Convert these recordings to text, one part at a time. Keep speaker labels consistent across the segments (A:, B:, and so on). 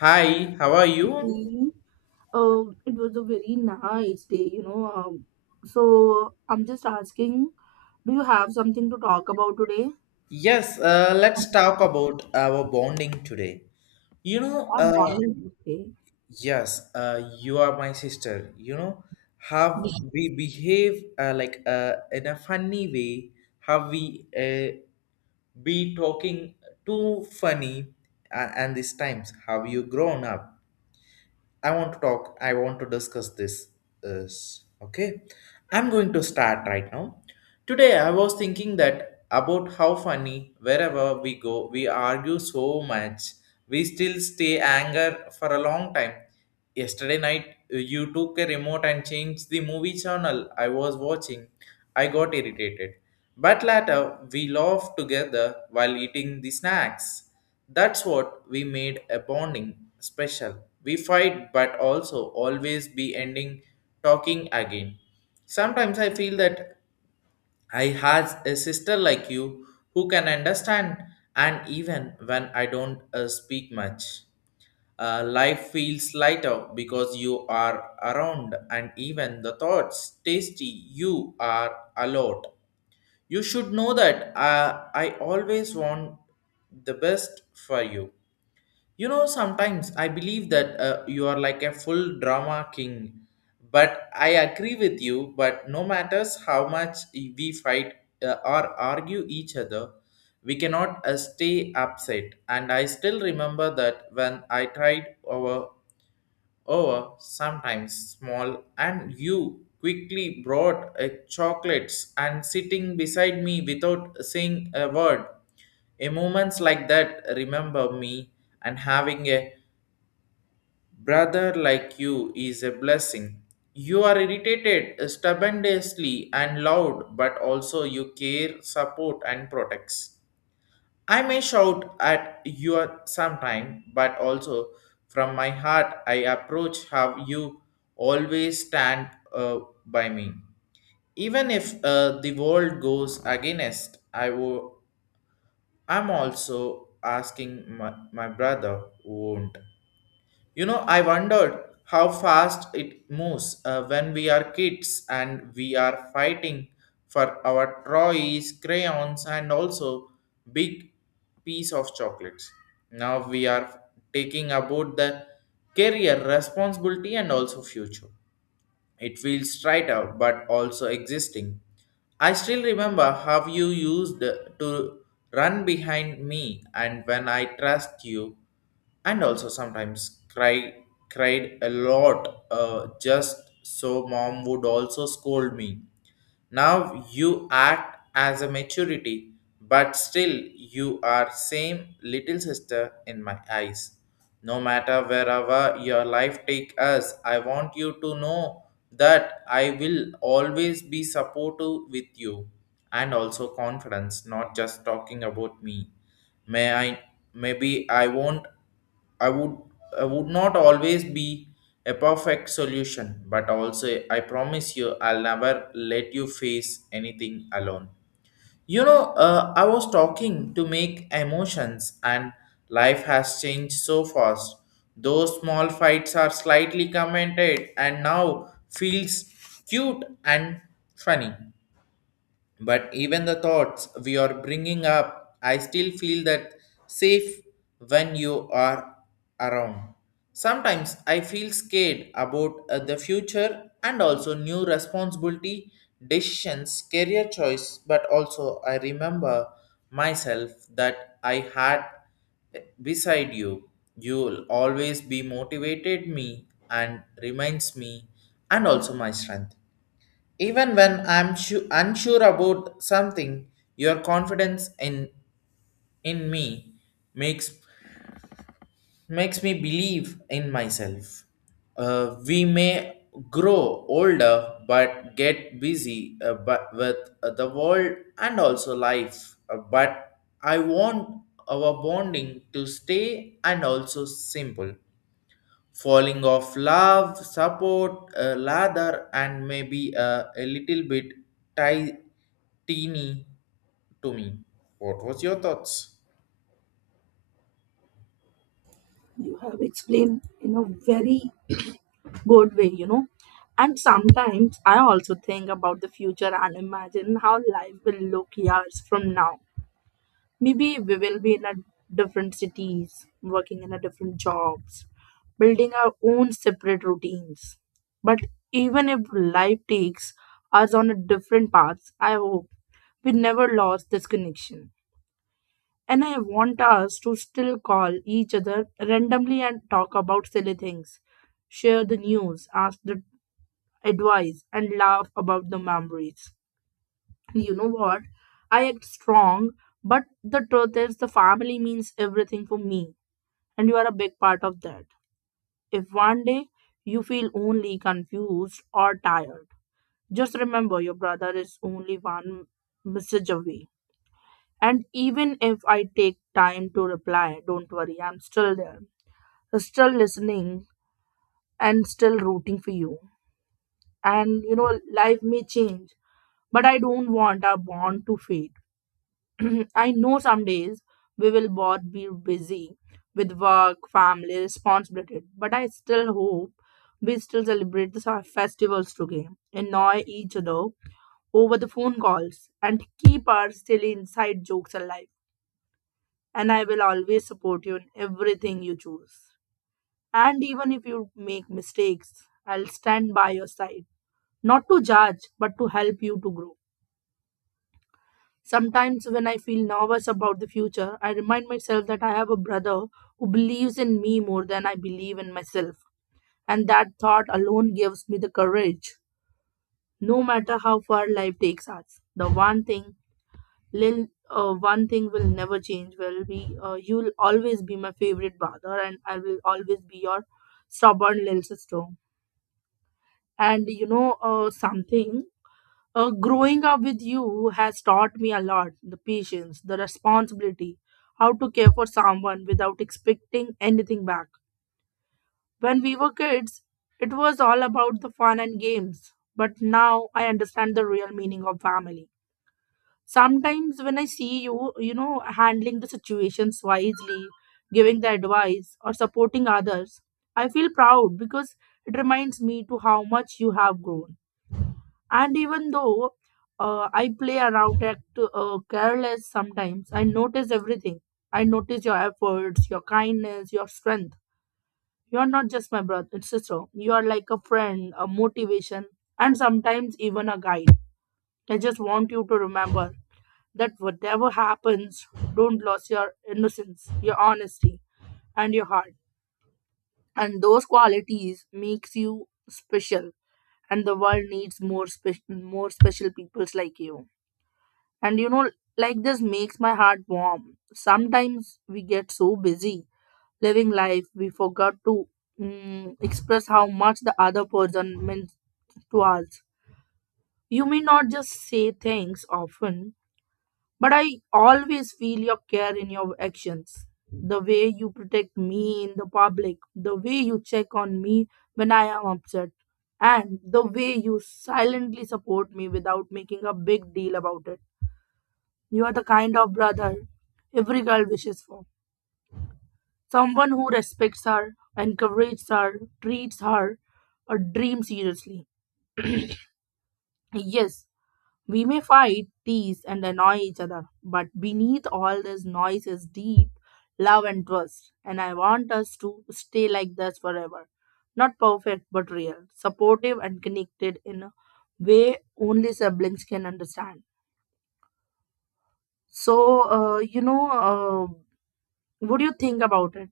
A: Hi, how are you?
B: me, it was a very nice day. So I'm just asking, do you have something to talk about today?
A: Yes, let's talk about our bonding today. You know,
B: Our morning today,
A: yes, you are my sister. You know, how we behave like in a funny way, how we be talking too funny and these times, how you grown up. I want to talk. I want to discuss this. Is okay. I'm going to start right now. Today, I was thinking that about how funny wherever we go, we argue so much. We still stay anger for a long time. Yesterday night, you took a remote and changed the movie channel I was watching. I got irritated. But later, we laughed together while eating the snacks. That's what we made a bonding special. We fight, but also always be ending talking again. Sometimes I feel that I has a sister like you who can understand, and even when I don't speak much, life feels lighter because you are around, and even the thoughts tasty you are allowed. You should know that I always want the best for you. You know, sometimes I believe that you are like a full drama king, but I agree with you. But no matters how much we fight or argue each other, we cannot stay upset. And I still remember that when I tried our or sometimes small, and you quickly brought a chocolates and sitting beside me without saying a word. A moments like that remember me and having a brother like you is a blessing. You are irritated stubbornly and loud, but also you care, support, and protects. I may shout at you sometime, but also from my heart I approach how you always stand by me. Even if the world goes against, I'm also asking my brother won't. You know, I wondered how fast it moves when we are kids and we are fighting for our toys, crayons, and also big piece of chocolates. Now we are taking about the career responsibility and also future. It feels straight out but also existing. I still remember how you used to run behind me and when I trust you and also sometimes cry cried a lot just so mom would also scold me. Now you act as a maturity, but still you are same little sister in my eyes. No matter wherever your life take us, I want you to know that I will always be supportive with you and also confidence, not just talking about me. May I maybe I won't I would I would not always be a perfect solution, but also I promise you I'll never let you face anything alone. You know, I was talking to make emotions, and life has changed so fast. Those small fights are slightly commented, and now feels cute and funny. But even the thoughts we are bringing up, I still feel that safe when you are around. Sometimes I feel scared about the future and also new responsibility, decisions, career choice, but also I remember myself that I had beside you. You'll always be motivated me and reminds me and also my strength. Even when I'm unsure about something, your confidence in me makes makes me believe in myself. We may grow older, but get busy but with the world and also life. But I want our bonding to stay and also simple falling of love, support, lather, and maybe a little bit ti- teeny to me. What was your thoughts?
B: you have explained in a very good way, you know. And sometimes I also think about the future and imagine how life will look years from now. Maybe we will be in a different cities, working in a different jobs, building our own separate routines. But even if life takes us on a different paths, I hope we never lost this connection. And I want us to still call each other randomly and talk about silly things, share the news, ask the advice, and laugh about the memories. You know what? I act strong, but the truth is, the family means everything for me, and you are a big part of that. If one day you feel only confused or tired, just remember your brother is only one message away. And even if I take time to reply, don't worry, I'm still there, still listening, and still rooting for you. And you know, life may change, but I don't want our bond to fade. I know some days we will both be busy with work, family, responsibility, but I still hope we still celebrate the festivals together, annoy each other over the phone calls, and keep our silly inside jokes alive. And I will always support you in everything you choose. And even if you make mistakes, I'll stand by your side, not to judge, but to help you to grow. Sometimes, when I feel nervous about the future, I remind myself that I have a brother who believes in me more than I believe in myself. And that thought alone gives me the courage. No matter how far life takes us, the one thing will never change. Will be You'll always be my favorite brother, and I will always be your stubborn little sister. And you know something, growing up with you has taught me a lot the patience, the responsibility, how to care for someone without expecting anything back. When we were kids, it was all about the fun and games, but now I understand the real meaning of family. Sometimes when I see you, you know, handling the situations wisely, giving the advice, or supporting others, I feel proud because it reminds me to how much you have grown and even though I play around act careless sometimes, I notice everything. I notice your efforts, your kindness, your strength. You are not just my brother and sister. You are like a friend, a motivation, and sometimes even a guide. I just want you to remember that whatever happens, don't lose your innocence, your honesty, and your heart. And those qualities makes you special. And the world needs more special peoples like you. And you know, like this makes my heart warm. Sometimes we get so busy living life, we forgot to express how much the other person means to us. You may not just say thanks often, but I always feel your care in your actions. The way you protect me in the public, the way you check on me when I am upset, and the way you silently support me without making a big deal about it. You are the kind of brother every girl wishes for. Someone who respects her, encourages her, treats her a dreams seriously. Yes, we may fight, tease, and annoy each other, but beneath all this noise is deep love and trust. And I want us to stay like this forever. Not perfect, but real, supportive, and connected in a way only siblings can understand. So what do you think about it?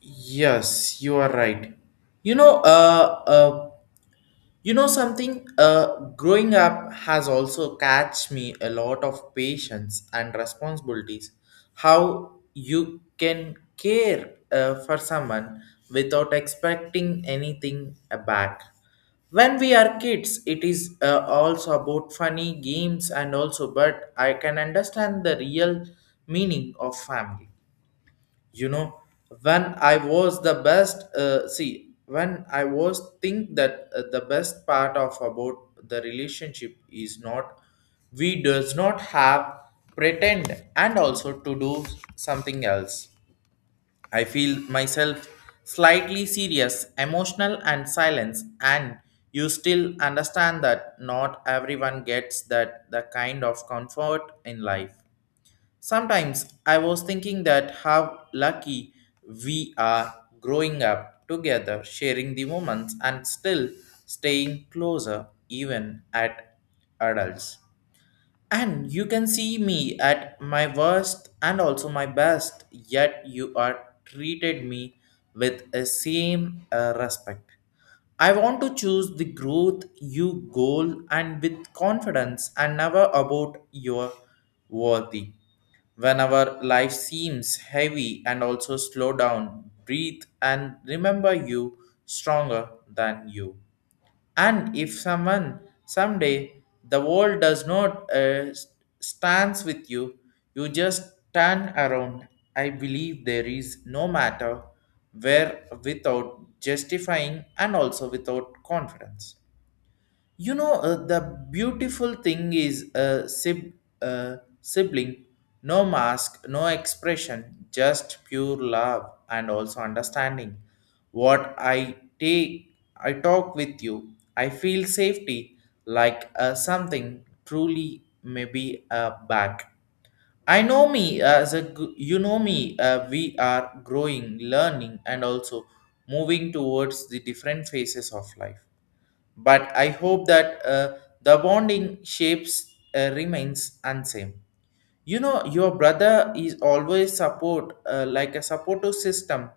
A: Yes, you are right. You know, uh, uh, You know something? Growing up has also catch me a lot of patience and responsibilities. How you can care for someone without expecting anything back. When we are kids, it is also about funny games and also, but I can understand the real meaning of family you know when I was the best see when I was think that the best part of about the relationship is not we does not have pretend and also to do something else. I feel myself slightly serious emotional and silence and you still understand that not everyone gets that the kind of comfort in life. Sometimes I was thinking that how lucky we are growing up together, sharing the moments, and still staying closer even at adults. And you can see me at my worst and also my best, yet you are treated me with the same respect. I want to choose the growth you goal and with confidence and never about your worthy. Whenever life seems heavy and also slow down, breathe and remember you stronger than you. And if someone someday the world does not stands with you just turn around. I believe there is no matter where without justifying and also without confidence. You know, the beautiful thing is a sibling, no mask, no expression, just pure love and also understanding. What I take, I talk with you, I feel safety like something truly maybe back. I know me as a you know me, we are growing, learning, and also moving towards the different phases of life. But I hope that the bonding shapes remains unsame. You know, your brother is always support, like a supportive system,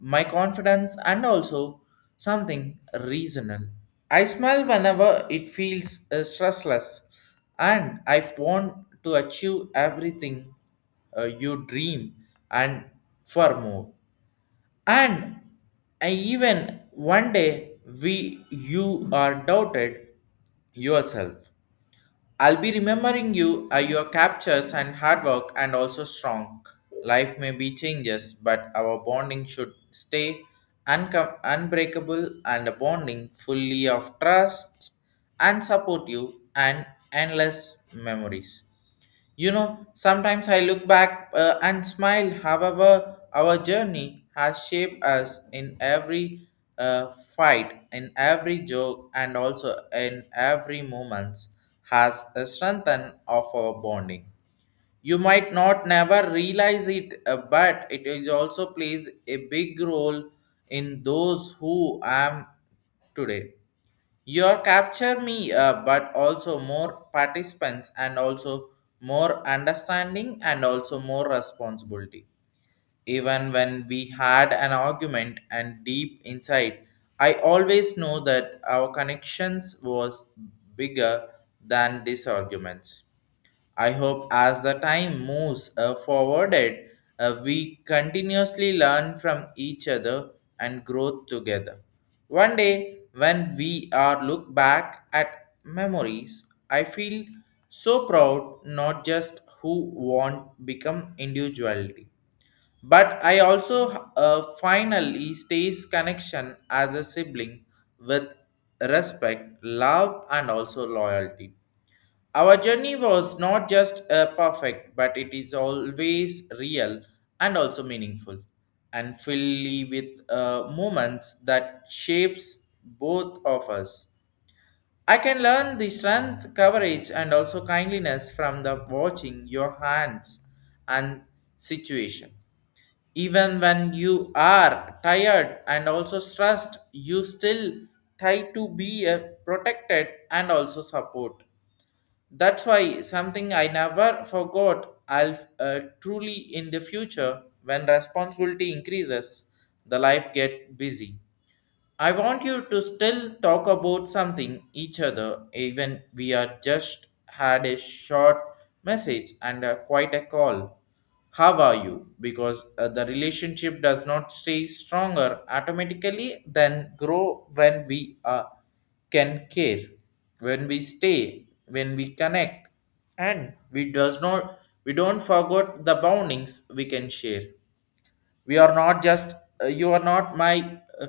A: my confidence, and also something reasonable. I smile whenever it feels stressless, and I want to achieve everything you dream and far more. And I even one day we you are doubted yourself. I'll be remembering you, your captures and hard work, and also strong. Life may be changes, but our bonding should stay unbreakable and a bonding fully of trust and support you and endless memories. You know, sometimes I look back and smile. However, our journey has shaped us in every fight, in every joke, and also in every moment has a strengthen of our bonding. You might not never realize it, but it is also plays a big role in those who I am today. Your capture me, but also more participants and also more understanding and also more responsibility. Even when we had an argument and deep inside, I always know that our connections was bigger than disarguments. I hope as the time moves forwarded, we continuously learn from each other and grow together. One day, when we are look back at memories, I feel so proud not just who want become individuality, but I also finally stays connection as a sibling with respect, love, and also loyalty. Our journey was not just perfect, but it is always real and also meaningful, and fully with moments that shapes both of us. I can learn the strength, courage, and also kindliness from the watching your hands and situation. Even when you are tired and also stressed, you still try to be protected and also support. That's why something I never forgot. I'll truly in the future when responsibility increases, the life get busy. I want you to still talk about something each other, even we are just had a short message and quite a call. How are you? Because the relationship does not stay stronger automatically, than grow when we can care, when we stay, when we connect, and we does not we don't forget the boundings we can share. We are not just, you are not my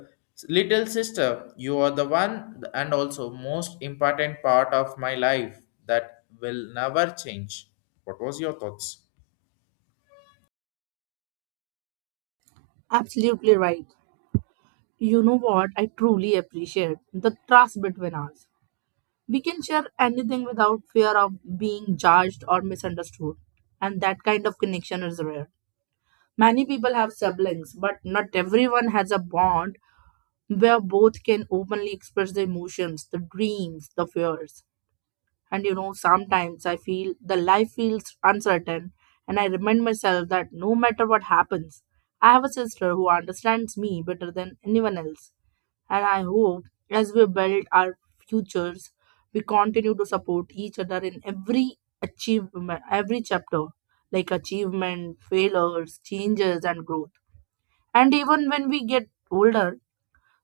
A: little sister. You are the one and also most important part of my life that will never change. What was your thoughts?
B: Absolutely right. You know what I truly appreciate? The trust between us. We can share anything without fear of being judged or misunderstood, and that kind of connection is rare. Many people have siblings, but not everyone has a bond where both can openly express the emotions, the dreams, the fears. And you know, sometimes I feel the life feels uncertain, and I remind myself that no matter what happens, I have a sister who understands me better than anyone else. And I hope as we build our futures, we continue to support each other in every achievement, every chapter, like achievement, failures, changes, and growth. And even when we get older,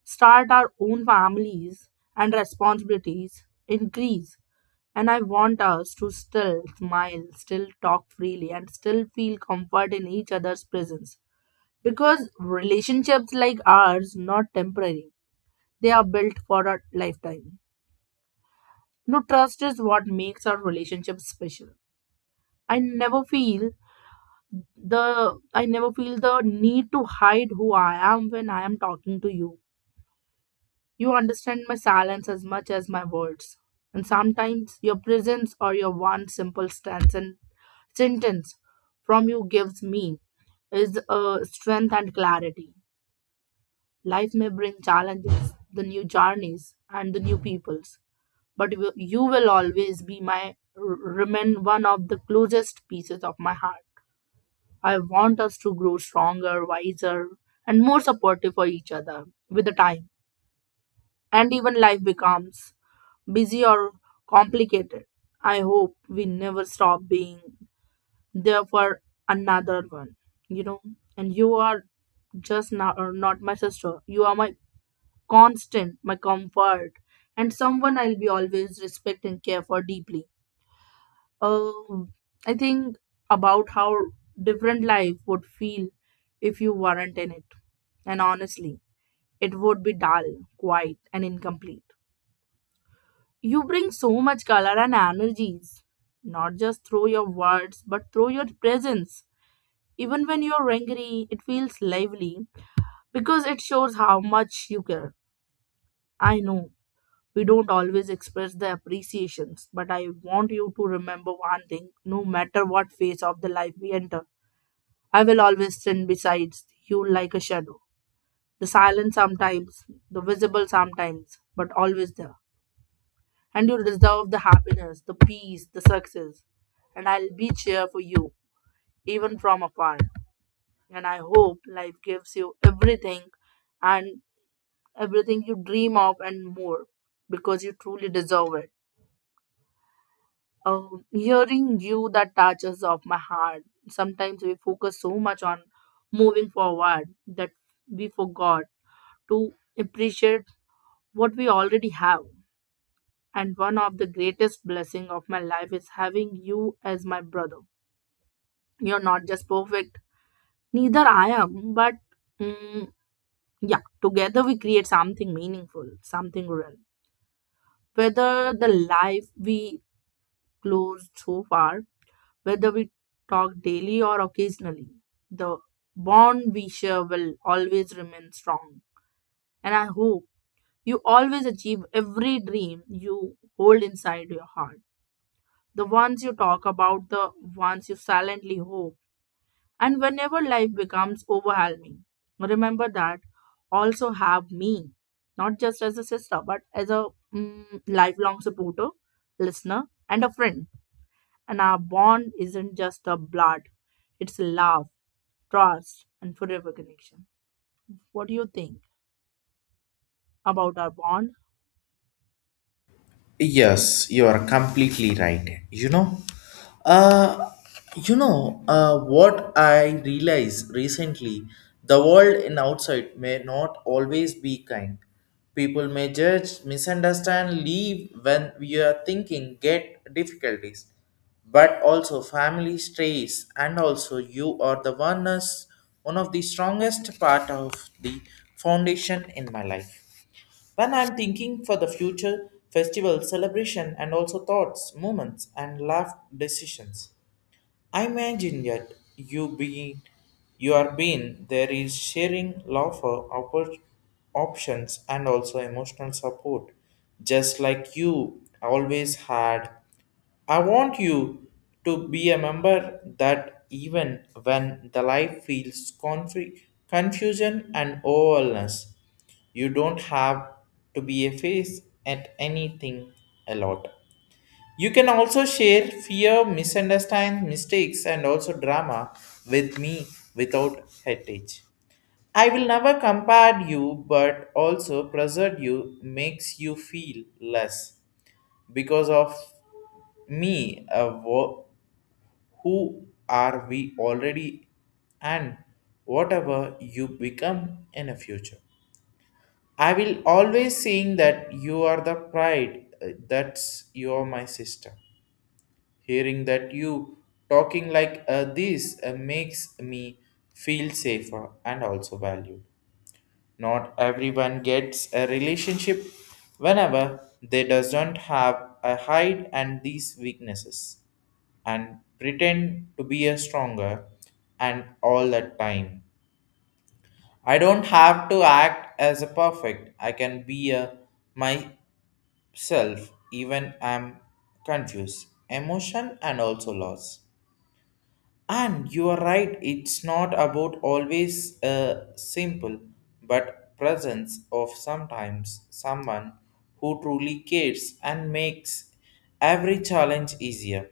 B: start our own families and responsibilities increase. And I want us to still smile, still talk freely, and still feel comfort in each other's presence. Because relationships like ours not temporary they are built for a lifetime. No trust is what makes our relationship special. I never feel I never feel the need to hide who I am when I am talking to you. You understand my silence as much as my words. And sometimes your presence or your one simple stance and sentence from you gives me is strength and clarity. Life may bring challenges, the new journeys, and the new peoples. But you will always be my remain one of the closest pieces of my heart. I want us to grow stronger, wiser, and more supportive for each other with the time. And even life becomes busy or complicated. I hope we never stop being there for another one, you know. And you are just not, or not my sister. You are my constant, my comfort, and someone I'll be always respect and care for deeply. Um, I think about how different life would feel if you weren't in it. And honestly, it would be dull, quiet, and incomplete. You bring so much color and energies, not just through your words, but through your presence. Even when you're angry, it feels lively because it shows how much you care. I know we don't always express the appreciations, but I want you to remember one thing no matter what phase of the life we enter I will always stand beside you like a shadow. The silent sometimes, the visible sometimes, but always there. And you deserve the happiness, the peace, the success. And I'll be cheer for you, even from afar. And I hope life gives you everything and everything you dream of and more because you truly deserve it. Hearing you that touches off my heart. Sometimes we focus so much on moving forward that we forgot to appreciate what we already have. And one of the greatest blessing of my life is having you as my brother. You're not just perfect, neither I am, but mm, yeah, together we create something meaningful, something real. Whether the life we closed so far, whether we talk daily or occasionally, the bond we share will always remain strong. And I hope you always achieve every dream you hold inside your heart. The ones you talk about, the ones you silently hope, and whenever life becomes overwhelming, remember that also have me, not just as a sister, but as a lifelong supporter, listener, and a friend. And our bond isn't just a blood, it's love, trust, and forever connection. What do you think about our bond?
A: Yes, you are completely right. Uh, you know, what I realized recently: the world in outside may not always be kind. People may judge, misunderstand, leave when we are thinking, get difficulties, but also family strays, and also you are the one, one of the strongest part of the foundation in my life when I'm thinking for the future, festival, celebration, and also thoughts, moments, and life decisions, I imagine that you being, you are being there is sharing love for options and also emotional support, just like you always had. I want you to be a member that even when the life feels confusion and overwhelmness you don't have to be a face at anything a lot. You can also share fear, misunderstandings, mistakes, and also drama with me without heritage. I will never compare you, but also preserve you makes you feel less because of me. Who are we already, and whatever you become in the future. I will always saying that you are the pride. That's you are my sister. Hearing that you talking like this makes me feel safer and also valued. Not everyone gets a relationship whenever they doesn't have a hide and these weaknesses and pretend to be a stronger and all that time I don't have to act as a perfect. I can be a myself even I'm confused. Emotion and also loss. And you are right, it's not about always a simple but presence of sometimes someone who truly cares and makes every challenge easier.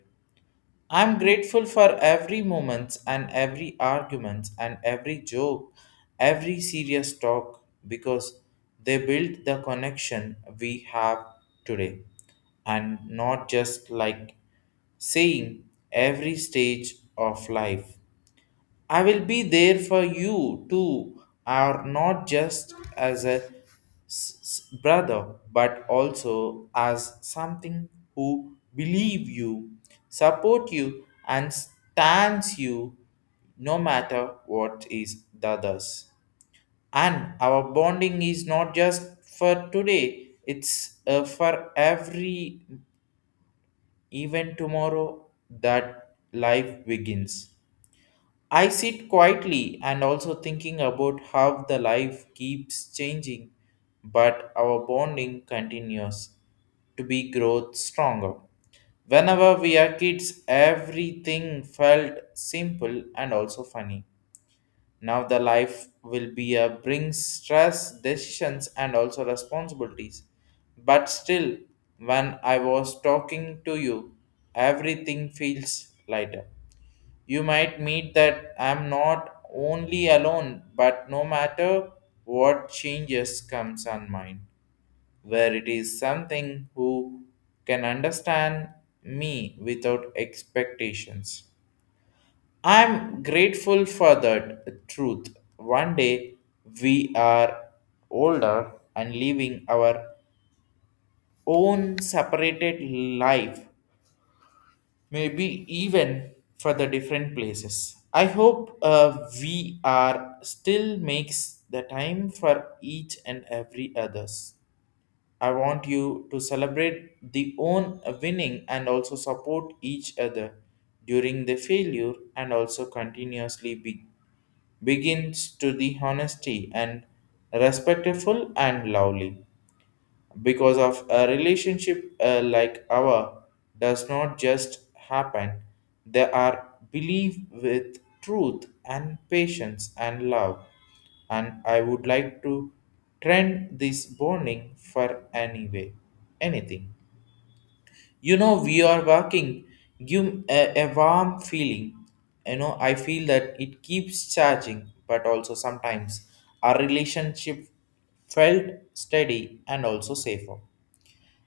A: I'm grateful for every moment and every argument and every joke, every serious talk because they build the connection we have today and not just like saying every stage of life I will be there for you too, are not just as a brother, but also as something who believe you, support you, and stands you no matter what is the others. And our bonding is not just for today, it's for every even tomorrow that life begins. I sit quietly and also thinking about how the life keeps changing, but our bonding continues to be growth stronger. Whenever we are kids, everything felt simple and also funny. Now the life will be a brings stress, decisions, and also responsibilities. But still, when I was talking to you, everything feels lighter. You might meet that I'm not only alone, but no matter what changes comes on mine, where it is something who can understand me without expectations. I'm grateful for that truth. One day we are older and living our own separated life maybe even for the different places. I hope we are still makes the time for each and every others. I want you to celebrate the own winning and also support each other during the failure and also continuously begins to the honesty and respectful and lovely because of a relationship like our does not just happen. They are believed with truth and patience and love and I would like to trend this bonding for anyway anything. You know we are working give a warm feeling. You know I feel that it keeps charging but also sometimes our relationship felt steady and also safer.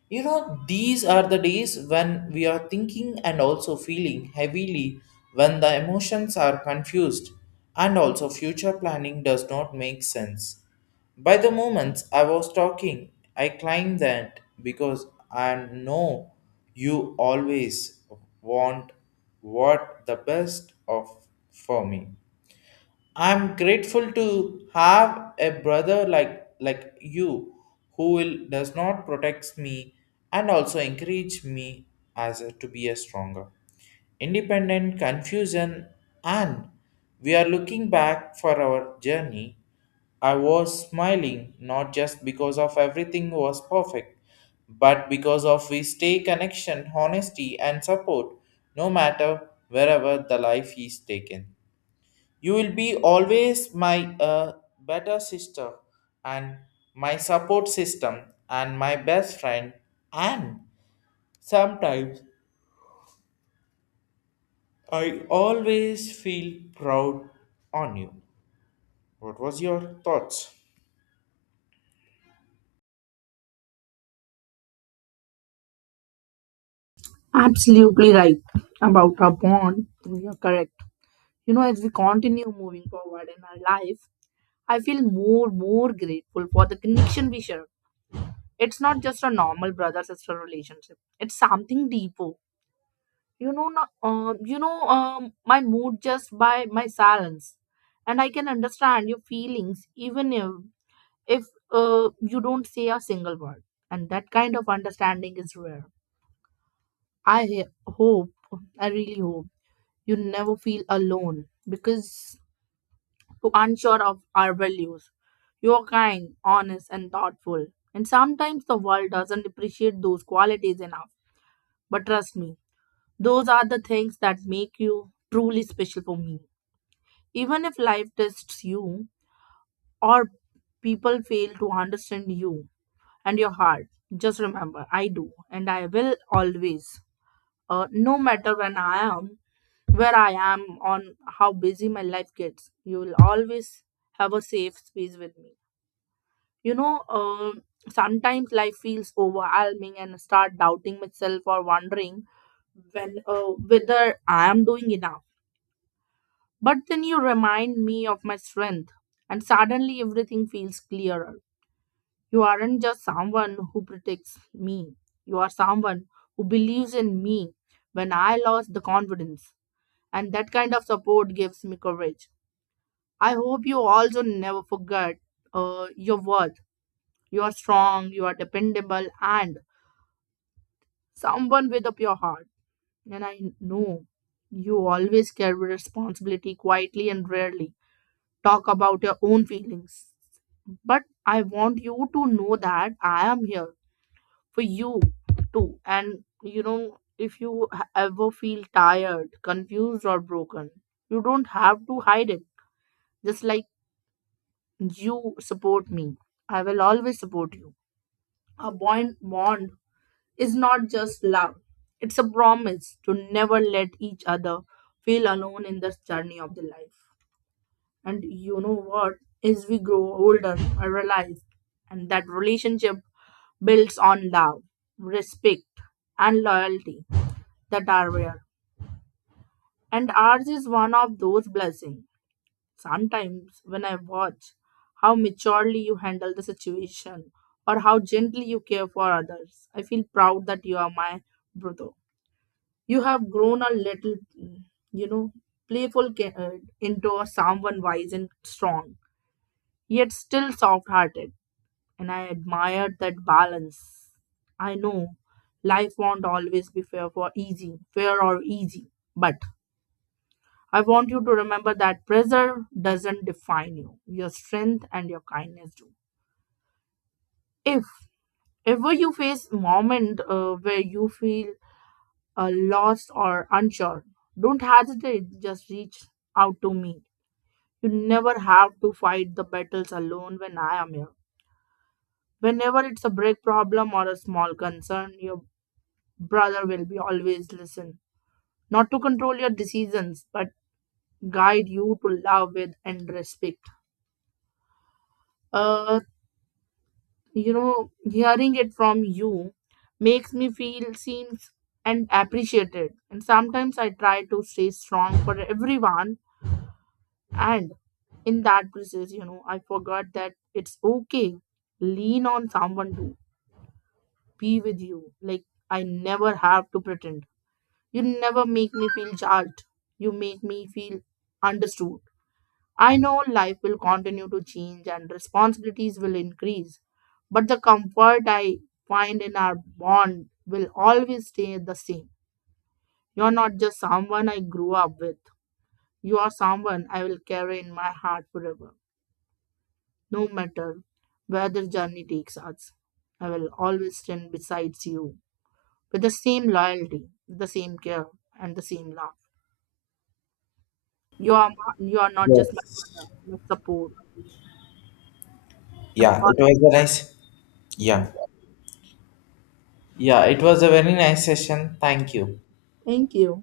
A: You know, these are the days when we are thinking and also feeling heavily, when the emotions are confused, and also future planning does not make sense. By the moments I was talking, I climbed that because I know you always want what the best of for me. I'm grateful to have a brother like you who will does not protects me and also encourage me to be a stronger independent confusion. And we are looking back for our journey I was smiling not just because of everything was perfect but because of we stay connection honesty and support no matter wherever the life is taken. You will be always my better sister and my support system and my best friend and sometimes I always feel proud on you. What was your thoughts?
B: Absolutely right about our bond. You're correct. You know, as we continue moving forward in our life, I feel more grateful for the connection we share. It's not just a normal brother sister relationship. It's something deeper. You know, not, you know, My mood just by my silence, and I can understand your feelings even if you don't say a single word. And that kind of understanding is rare. I he- hope, I really hope you never feel alone because you're unsure of our values. You're kind, honest, and thoughtful. And sometimes the world doesn't appreciate those qualities enough. But trust me, those are the things that make you truly special for me. Even if life tests you or people fail to understand you and your heart, just remember I do, and I will always. No matter when I am, where I am, on how busy my life gets, you will always have a safe space with me. You know, sometimes life feels overwhelming and I start doubting myself or wondering when whether I am doing enough. But then you remind me of my strength, and suddenly everything feels clearer. You aren't just someone who protects me. You are someone who believes in me when I lost the confidence and that kind of support gives me courage. I hope you also never forget your worth. You are strong, you are dependable, and someone with a pure heart. And I know you always carry responsibility quietly and rarely talk about your own feelings. But I want you to know that I am here for you too. And you know, if ever feel tired, confused, or broken, you don't have to hide it. Just like you support me. I will always support you. A bond is not just love. It's a promise to never let each other feel alone in this journey of the life. And you know what? As we grow older, I realize and that relationship builds on love, respect, and loyalty that are rare. And ours is one of those blessings. Sometimes, when I watch how maturely you handle the situation or how gently you care for others, I feel proud that you are my brother. You have grown a little, you know, playful ca- uh, into a someone wise and strong, yet still soft hearted. And I admired that balance. I know life won't always be fair or easy, but I want you to remember that pressure doesn't define you. Your strength and your kindness do. If ever you face a moment where you feel lost or unsure, don't hesitate. Just reach out to me. You never have to fight the battles alone when I am here. Whenever it's a big problem or a small concern, your brother will be always listen. Not to control your decisions, but guide you to love with and respect. Uh, you know hearing it from you makes me feel seen and appreciated and sometimes I try to stay strong for everyone and in that process you know I forgot that it's okay lean on someone to be with you like I never have to pretend you never make me feel judged you make me feel understood. I know life will continue to change and responsibilities will increase, but the comfort I find in our bond will always stay the same. You're not just someone I grew up with, you are someone I will carry in my heart forever, no matter where the journey takes us. I will always stand beside you with the same loyalty, the same care, and the same love. You are, you are not just my mother,
A: Yes.
B: my support. I'm
A: Yeah, it was a nice, yeah.
B: part-
A: Yeah, it was a very nice session. Thank you.
B: Thank you.